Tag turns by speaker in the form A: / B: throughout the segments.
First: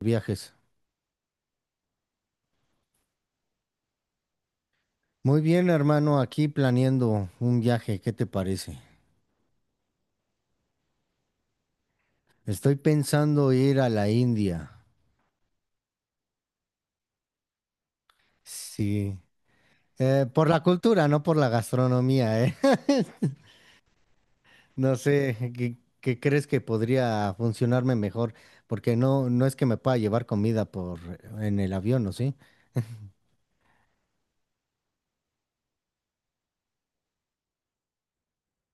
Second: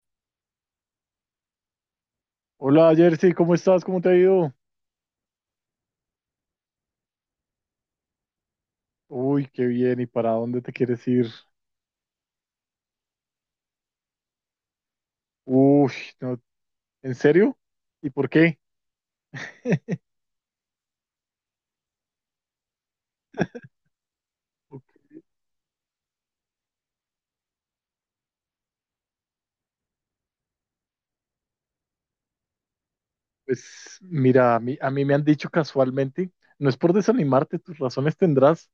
A: Viajes.
B: Hola Jersey, ¿cómo estás? ¿Cómo te ha ido?
A: Muy bien, hermano, aquí planeando un viaje, ¿qué te parece?
B: Uy, qué bien. ¿Y para dónde te quieres ir?
A: Estoy pensando ir a la India.
B: Uy, no, ¿en serio? ¿Y por qué?
A: Sí. Por la cultura, no por la gastronomía, ¿eh?
B: Ok.
A: No sé, ¿qué crees que podría funcionarme mejor? Porque no es que me pueda llevar comida por en el avión, ¿o sí?
B: Pues mira, a mí me han dicho casualmente, no es por desanimarte, tus razones tendrás,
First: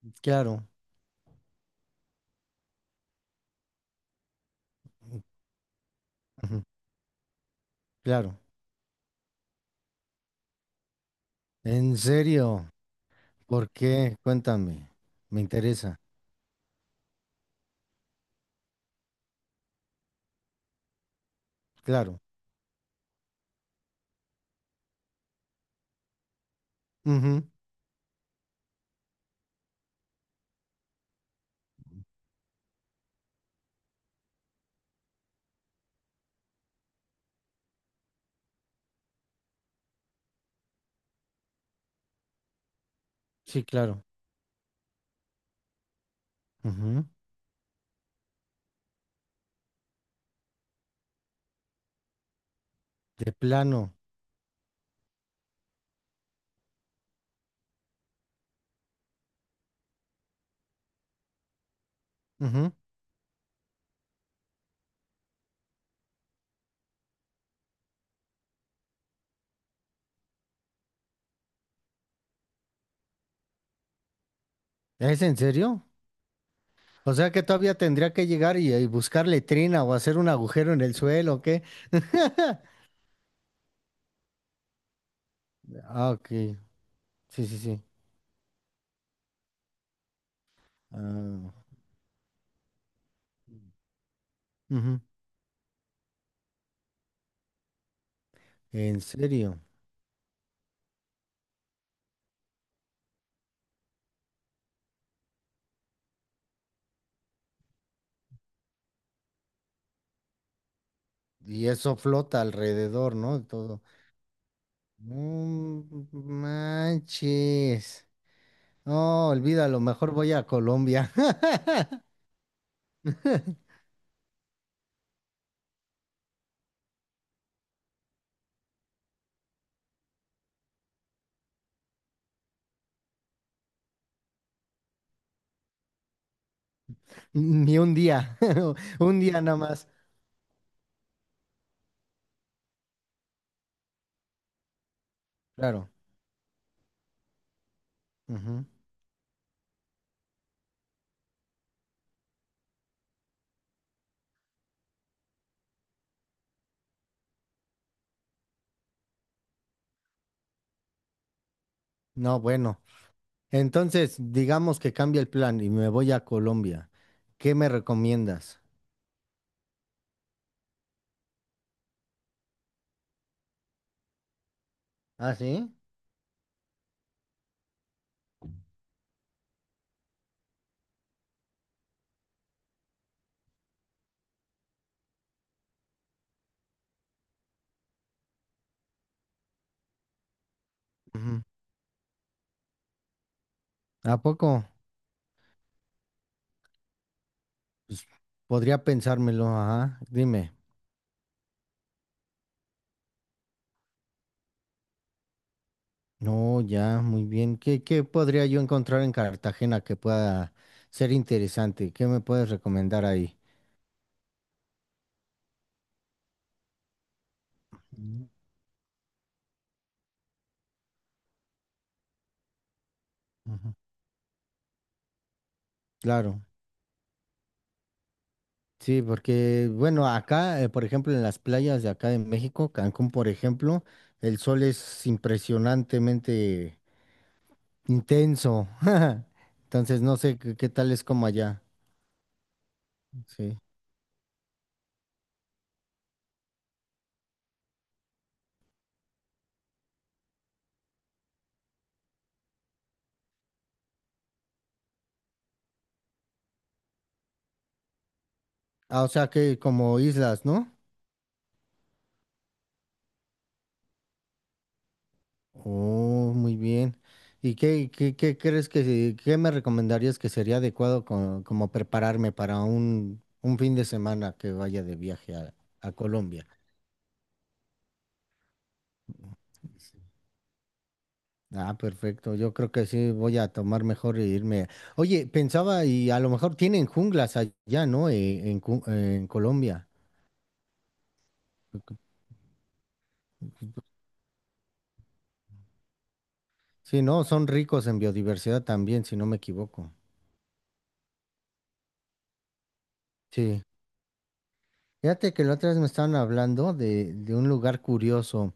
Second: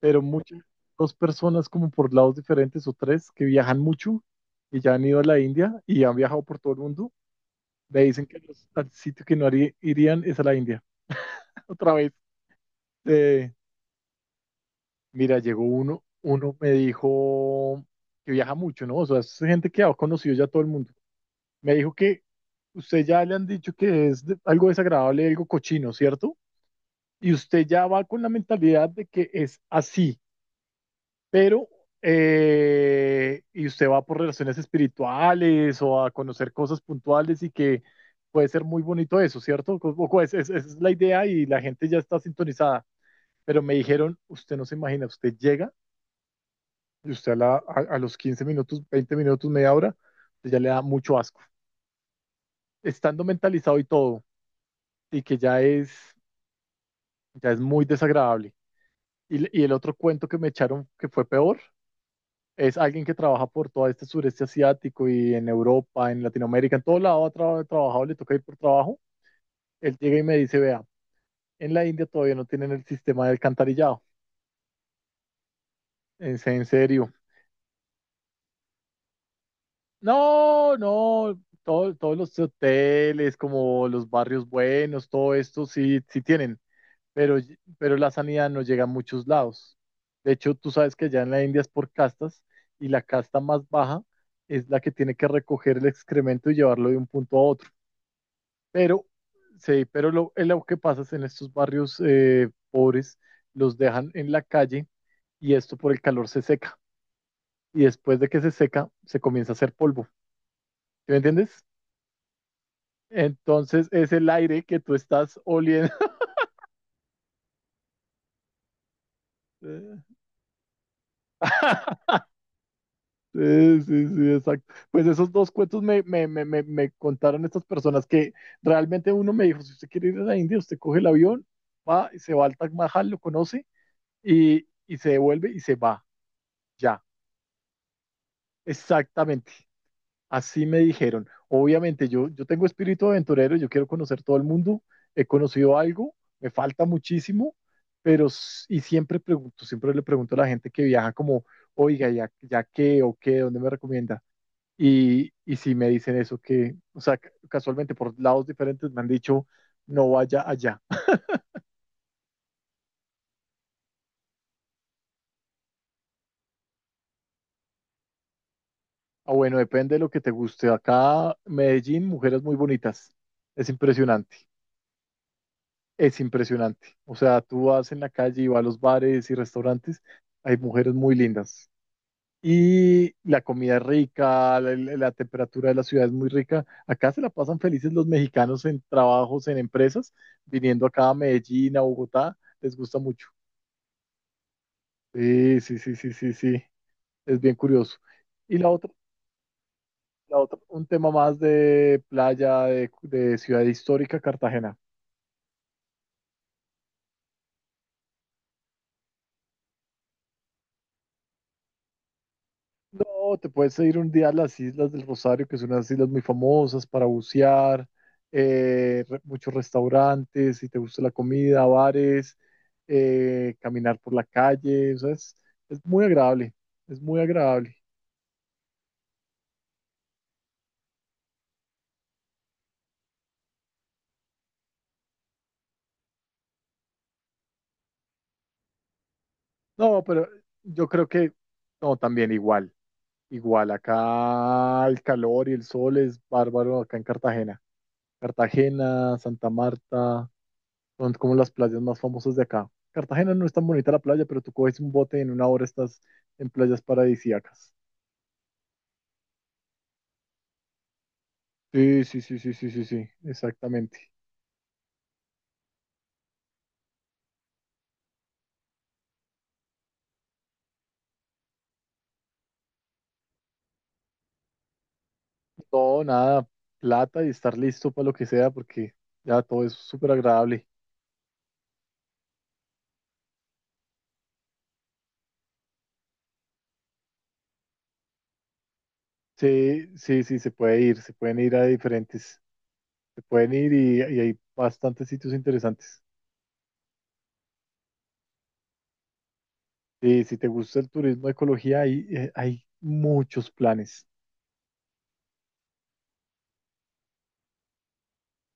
B: pero muchas,
A: Claro,
B: dos personas como por lados diferentes o tres que viajan mucho y ya han ido a la India y han viajado por
A: ujú,
B: todo el mundo, me dicen que
A: claro.
B: al sitio que no haría- irían es a la India. Otra
A: ¿En
B: vez.
A: serio?
B: eh,
A: ¿Por qué? Cuéntame.
B: Mira,
A: Me
B: llegó
A: interesa.
B: uno me dijo que viaja mucho, ¿no? O sea, es gente que ha conocido ya todo el mundo. Me dijo
A: Claro.
B: que usted ya le han dicho que es algo desagradable, algo cochino, ¿cierto? Y
A: Ujú.
B: usted ya va con la mentalidad de que es así, pero, y usted va por relaciones espirituales o a conocer cosas puntuales y que puede ser muy bonito eso, ¿cierto? Esa es la idea y la gente ya está sintonizada. Pero
A: Sí,
B: me
A: claro.
B: dijeron, usted no se imagina, usted llega.
A: Ujú.
B: Y usted a los 15 minutos, 20 minutos, media hora, pues ya le da mucho asco. Estando
A: De
B: mentalizado y
A: plano.
B: todo, y ya es muy desagradable. Y el otro cuento que me echaron que fue peor, es alguien que trabaja por todo este sureste asiático y en Europa, en Latinoamérica, en todo lado ha trabajado, le toca ir por trabajo. Él llega y me dice, vea, en la India todavía no tienen el sistema de alcantarillado.
A: ¿Es en serio?
B: En serio.
A: O sea que todavía tendría que llegar y buscar letrina o hacer un agujero
B: No,
A: en el suelo,
B: no,
A: ¿o qué?
B: todos los hoteles, como los barrios buenos, todo esto sí,
A: Ah,
B: sí
A: ok.
B: tienen, pero,
A: Sí, sí, sí.
B: pero la sanidad no llega a muchos lados. De hecho, tú sabes que allá en la
A: Ah,
B: India es por castas y la casta más baja es la que
A: ujú.
B: tiene que recoger el excremento y llevarlo de un punto a otro.
A: En
B: Pero,
A: serio.
B: sí, pero lo que pasa es en estos barrios pobres, los dejan en la calle y esto por el calor se seca. Y después de que se seca, se comienza a hacer polvo. ¿Sí me entiendes?
A: Y eso flota alrededor, ¿no? De todo.
B: Entonces es el aire que tú estás
A: No
B: oliendo.
A: manches. No, olvídalo, mejor voy a Colombia.
B: Sí, sí, sí, exacto. Pues esos dos cuentos me contaron estas personas que realmente uno me dijo, si usted quiere ir a la India, usted coge el avión, va y se va al Taj Mahal, lo conoce y se devuelve y se va. Ya,
A: Ni un día. Un día
B: exactamente.
A: nada más.
B: Así me dijeron. Obviamente, yo tengo espíritu aventurero, yo quiero conocer todo el mundo, he conocido
A: Claro.
B: algo, me falta muchísimo, pero
A: Ujú.
B: y siempre pregunto, siempre le pregunto a la gente que viaja como, oiga, ya qué o qué, dónde me recomienda? Y si me dicen eso, que, o sea, casualmente por lados diferentes me han dicho, no vaya allá.
A: No, bueno. Entonces, digamos que cambia el plan y me voy a Colombia. ¿Qué me recomiendas?
B: Ah, bueno, depende de lo que te guste. Acá, Medellín, mujeres muy bonitas. Es impresionante,
A: ¿Ah, sí?
B: es impresionante. O sea, tú vas en la calle y vas a los bares y restaurantes, hay mujeres muy lindas. Y la comida es rica, la temperatura de la ciudad es muy rica. Acá se la pasan felices los mexicanos en trabajos, en empresas, viniendo acá a
A: Ujú.
B: Medellín, a Bogotá, les gusta mucho.
A: ¿A poco?
B: Sí, sí, sí, sí, sí, sí, es bien curioso.
A: Pues,
B: Y la
A: podría
B: otra,
A: pensármelo, ajá.
B: la
A: Dime.
B: otra, un tema más de playa, de ciudad histórica, Cartagena.
A: No, ya, muy bien. ¿Qué, qué podría yo encontrar en Cartagena que pueda ser interesante? ¿Qué me puedes recomendar
B: No,
A: ahí?
B: te puedes ir un día a las Islas del Rosario, que son unas islas muy famosas para bucear,
A: Mm,
B: muchos restaurantes, si te gusta la comida, bares,
A: ujú.
B: caminar por la calle, o sea, es muy
A: Claro,
B: agradable, es muy agradable.
A: sí, porque, bueno, acá, por ejemplo, en las playas de acá de México, Cancún, por ejemplo, el sol es impresionantemente intenso. Entonces
B: No,
A: no
B: pero
A: sé qué
B: yo
A: tal es
B: creo
A: como
B: que,
A: allá.
B: no, también igual,
A: Sí.
B: igual, acá el calor y el sol es bárbaro acá en Cartagena. Cartagena, Santa Marta, son como las playas más famosas de acá. Cartagena no es tan bonita la playa, pero tú coges un bote y en una hora estás en playas paradisíacas.
A: Ah, o sea que como islas, ¿no?
B: Sí, sí, sí, sí, sí, sí, sí, exactamente.
A: Oh, muy bien. ¿Y qué crees que qué me recomendarías que sería adecuado como prepararme para un fin de semana que vaya de viaje a
B: No, nada,
A: Colombia?
B: plata y estar listo para lo que sea, porque ya todo es súper agradable.
A: Ah, perfecto. Yo creo que sí voy a tomar mejor e irme. Oye, pensaba y a lo mejor tienen junglas allá, ¿no? En, en
B: Sí,
A: Colombia.
B: sí, sí, se puede ir, se pueden ir a diferentes, se pueden ir y hay bastantes sitios interesantes.
A: Sí, no, son ricos en biodiversidad también, si no me equivoco.
B: Sí, si te gusta el turismo, ecología, hay muchos
A: Sí.
B: planes.
A: Fíjate que la otra vez me estaban hablando de un lugar curioso,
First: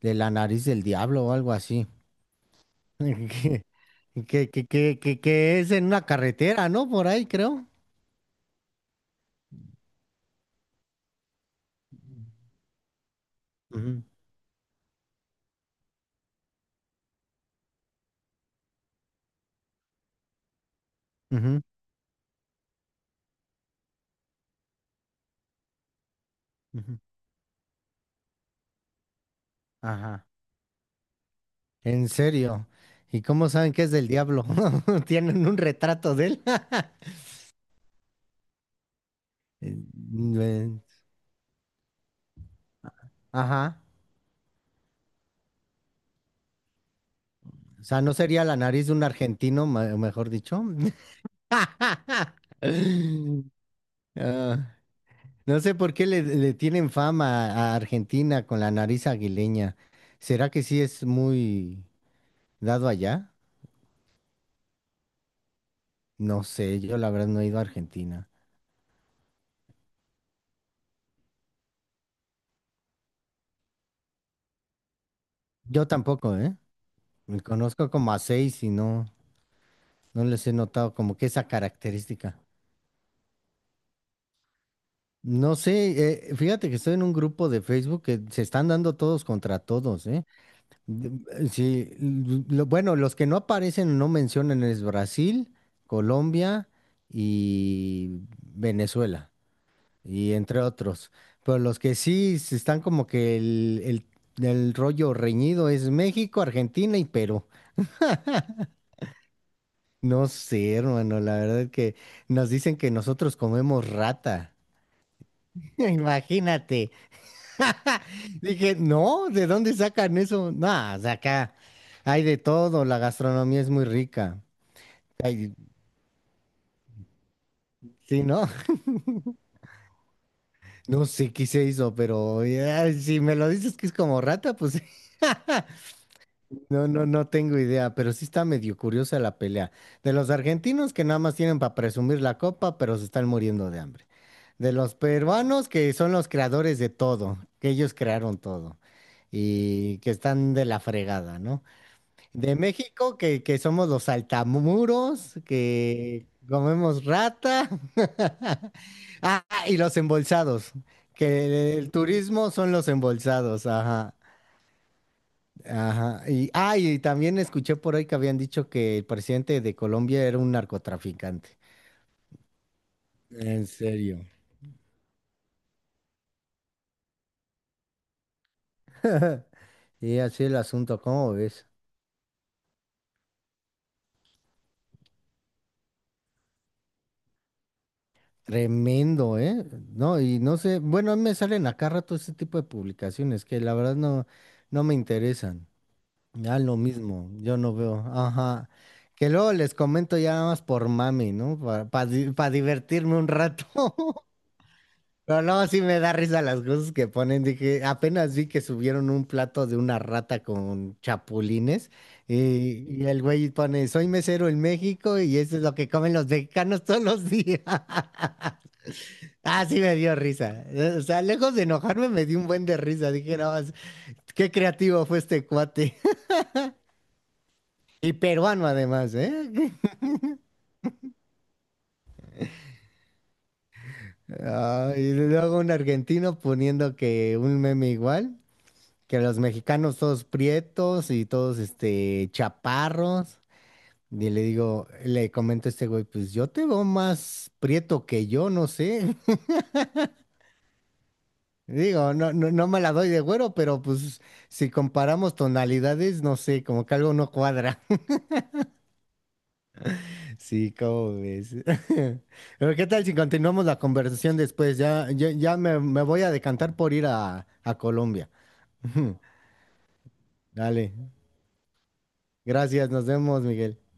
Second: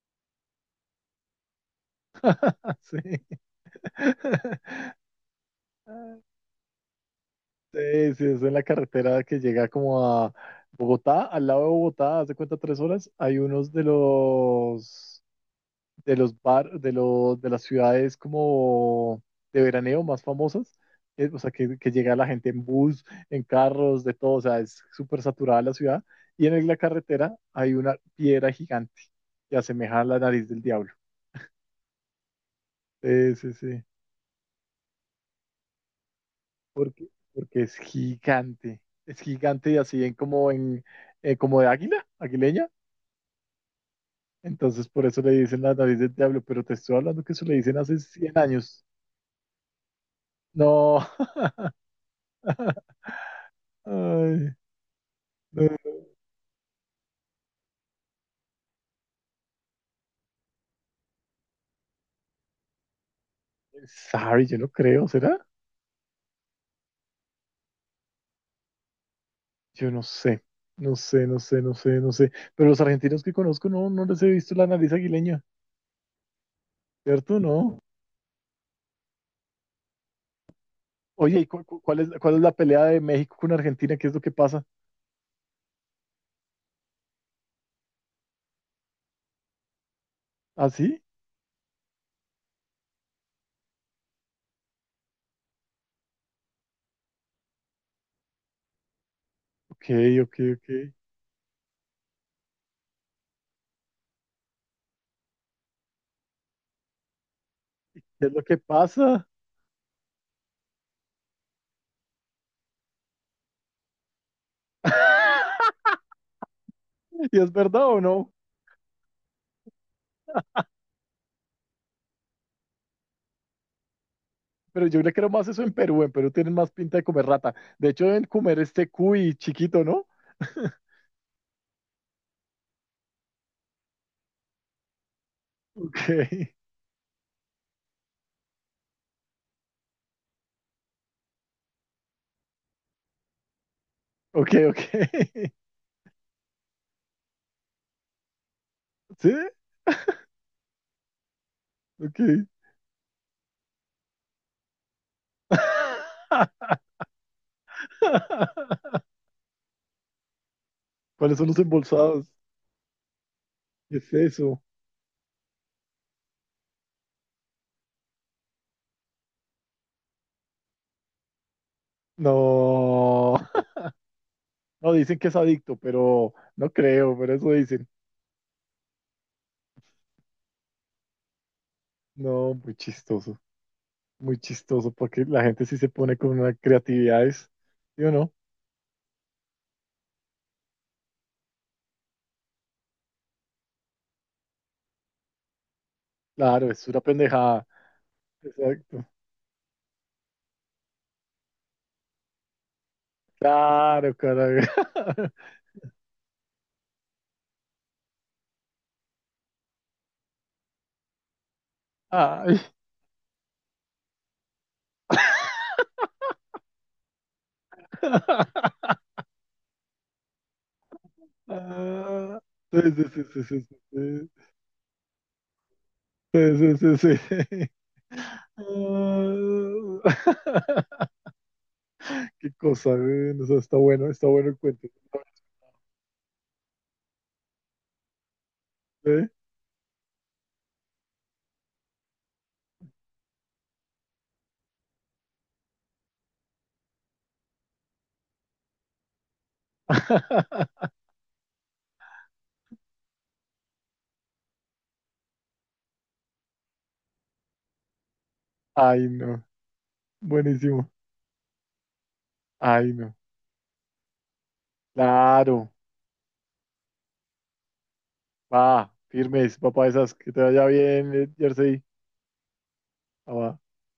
A: de la nariz del diablo o algo así.
B: Sí.
A: Que, que, que, que, que- que es en una carretera, ¿no? Por ahí, creo.
B: Sí, sí, es en la carretera que llega como a Bogotá, al lado de Bogotá, hace cuenta 3 horas, hay unos
A: Ujú,
B: de los de las ciudades como de veraneo más famosas, o sea
A: ujú,
B: que llega la gente en bus, en carros, de todo, o sea, es súper saturada la ciudad, y en la
A: ujú.
B: carretera hay una piedra gigante que asemeja a la
A: Ajá.
B: nariz del diablo.
A: En serio. ¿Y
B: Sí,
A: cómo
B: sí,
A: saben
B: sí.
A: que es del diablo? ¿Tienen un retrato de él?
B: Porque, porque es gigante. Es gigante y
A: Eh,
B: así
A: eh,
B: en como de águila, aguileña.
A: Ajá.
B: Entonces, por eso le dicen la nariz del diablo, pero te estoy hablando que eso le dicen
A: O
B: hace
A: sea, ¿no
B: 100
A: sería la
B: años.
A: nariz de un argentino, mejor dicho?
B: No. Ay,
A: Ah, no sé por
B: no.
A: qué le tienen fama a Argentina con la nariz aguileña. ¿Será que sí es muy dado allá?
B: Sorry, yo no creo, ¿será?
A: No sé, yo la verdad no he ido a Argentina.
B: Yo no sé. No sé, no sé, no sé, no sé. Pero los argentinos que conozco no, no les he visto la nariz aguileña,
A: Yo tampoco, ¿eh? Me
B: ¿cierto? No.
A: conozco como a seis y no les he notado como que
B: Oye, ¿y
A: esa característica.
B: cuál es la pelea de México con Argentina? ¿Qué es lo que pasa?
A: No sé, fíjate que estoy en un grupo de Facebook que se están dando todos contra todos, ¿eh?
B: ¿Ah, sí?
A: De- Sí, bueno, los que no aparecen o no mencionan es Brasil, Colombia y Venezuela.
B: Ok,
A: Y
B: ok,
A: entre
B: ok. ¿Qué
A: otros. Pero los que sí se están como que el rollo reñido es México, Argentina y Perú.
B: es lo que pasa?
A: No sé, hermano, la verdad es que nos dicen que nosotros comemos rata. Imagínate.
B: ¿Y es verdad o no?
A: Dije, no, ¿de dónde sacan eso? No, de acá hay de todo, la gastronomía es muy rica.
B: Pero yo le creo más
A: Ay,
B: eso en Perú. En Perú tienen más pinta de comer rata. De hecho,
A: sí,
B: deben
A: ¿no?
B: comer este cuy chiquito, ¿no?
A: No sé qué se hizo, pero ya, si me lo dices que es como rata, pues
B: Ok,
A: No, no, no tengo idea, pero sí está medio curiosa la pelea. De los argentinos que nada más tienen para presumir la copa, pero se están muriendo de hambre.
B: ok,
A: De
B: ok.
A: los peruanos que son los creadores de todo, que ellos crearon todo
B: ¿Sí?
A: y que están de la fregada, ¿no?
B: Ok.
A: De México que somos los saltamuros, que comemos rata. Ah, y los embolsados,
B: ¿Cuáles son los
A: que el
B: embolsados?
A: turismo son los embolsados,
B: ¿Qué es
A: ajá.
B: eso?
A: Ajá. Y, ah, y también escuché por ahí que habían dicho que el presidente de Colombia era un narcotraficante.
B: No.
A: En serio.
B: No, dicen que es adicto, pero no creo, pero eso dicen.
A: Y así el asunto, ¿cómo ves?
B: No, muy chistoso. Muy chistoso, porque la gente sí se pone con unas creatividades. ¿Sí o no?
A: Tremendo, ¿eh? No, y no sé, bueno, a mí me salen acá rato ese tipo de publicaciones que la verdad no me interesan. Ya
B: Claro,
A: lo
B: es una
A: mismo, yo
B: pendejada.
A: no veo. Ajá.
B: Exacto.
A: Que luego les comento ya nada más por mami, ¿no? Para divertirme un rato.
B: Claro, carajo.
A: Pero no, sí me da risa las cosas que ponen. Dije, apenas vi que subieron un plato de una rata con chapulines
B: Ay.
A: y el güey pone, soy mesero en México y eso es lo que comen los mexicanos todos los días. Ah, sí me dio risa. O sea, lejos de enojarme me
B: Ah,
A: dio un buen de
B: sí,
A: risa.
B: sí,
A: Dije,
B: sí,
A: no,
B: sí, sí,
A: qué creativo fue este cuate.
B: sí, sí, sí, sí, sí.
A: Y
B: Ah.
A: peruano además, ¿eh?
B: Qué cosa, güey. O sea, está bueno el cuento.
A: Ah, y luego un argentino poniendo que un meme igual. Que
B: ¿Eh?
A: los mexicanos todos prietos y todos este chaparros. Y le digo, le comento a este güey, pues yo te veo más prieto que yo, no sé. Digo, no, no me la doy de güero, pero pues si comparamos tonalidades, no sé, como que algo no cuadra.
B: Ay, no.
A: Sí,
B: Buenísimo.
A: ¿cómo ves? Pero ¿qué
B: Ay,
A: tal
B: no.
A: si continuamos la conversación después? Ya
B: Claro.
A: me, me voy a decantar por ir a Colombia.
B: Va, firmes, papá, esas. Que te vaya
A: Dale,
B: bien, Jersey.
A: gracias, nos vemos,
B: Va.
A: Miguel.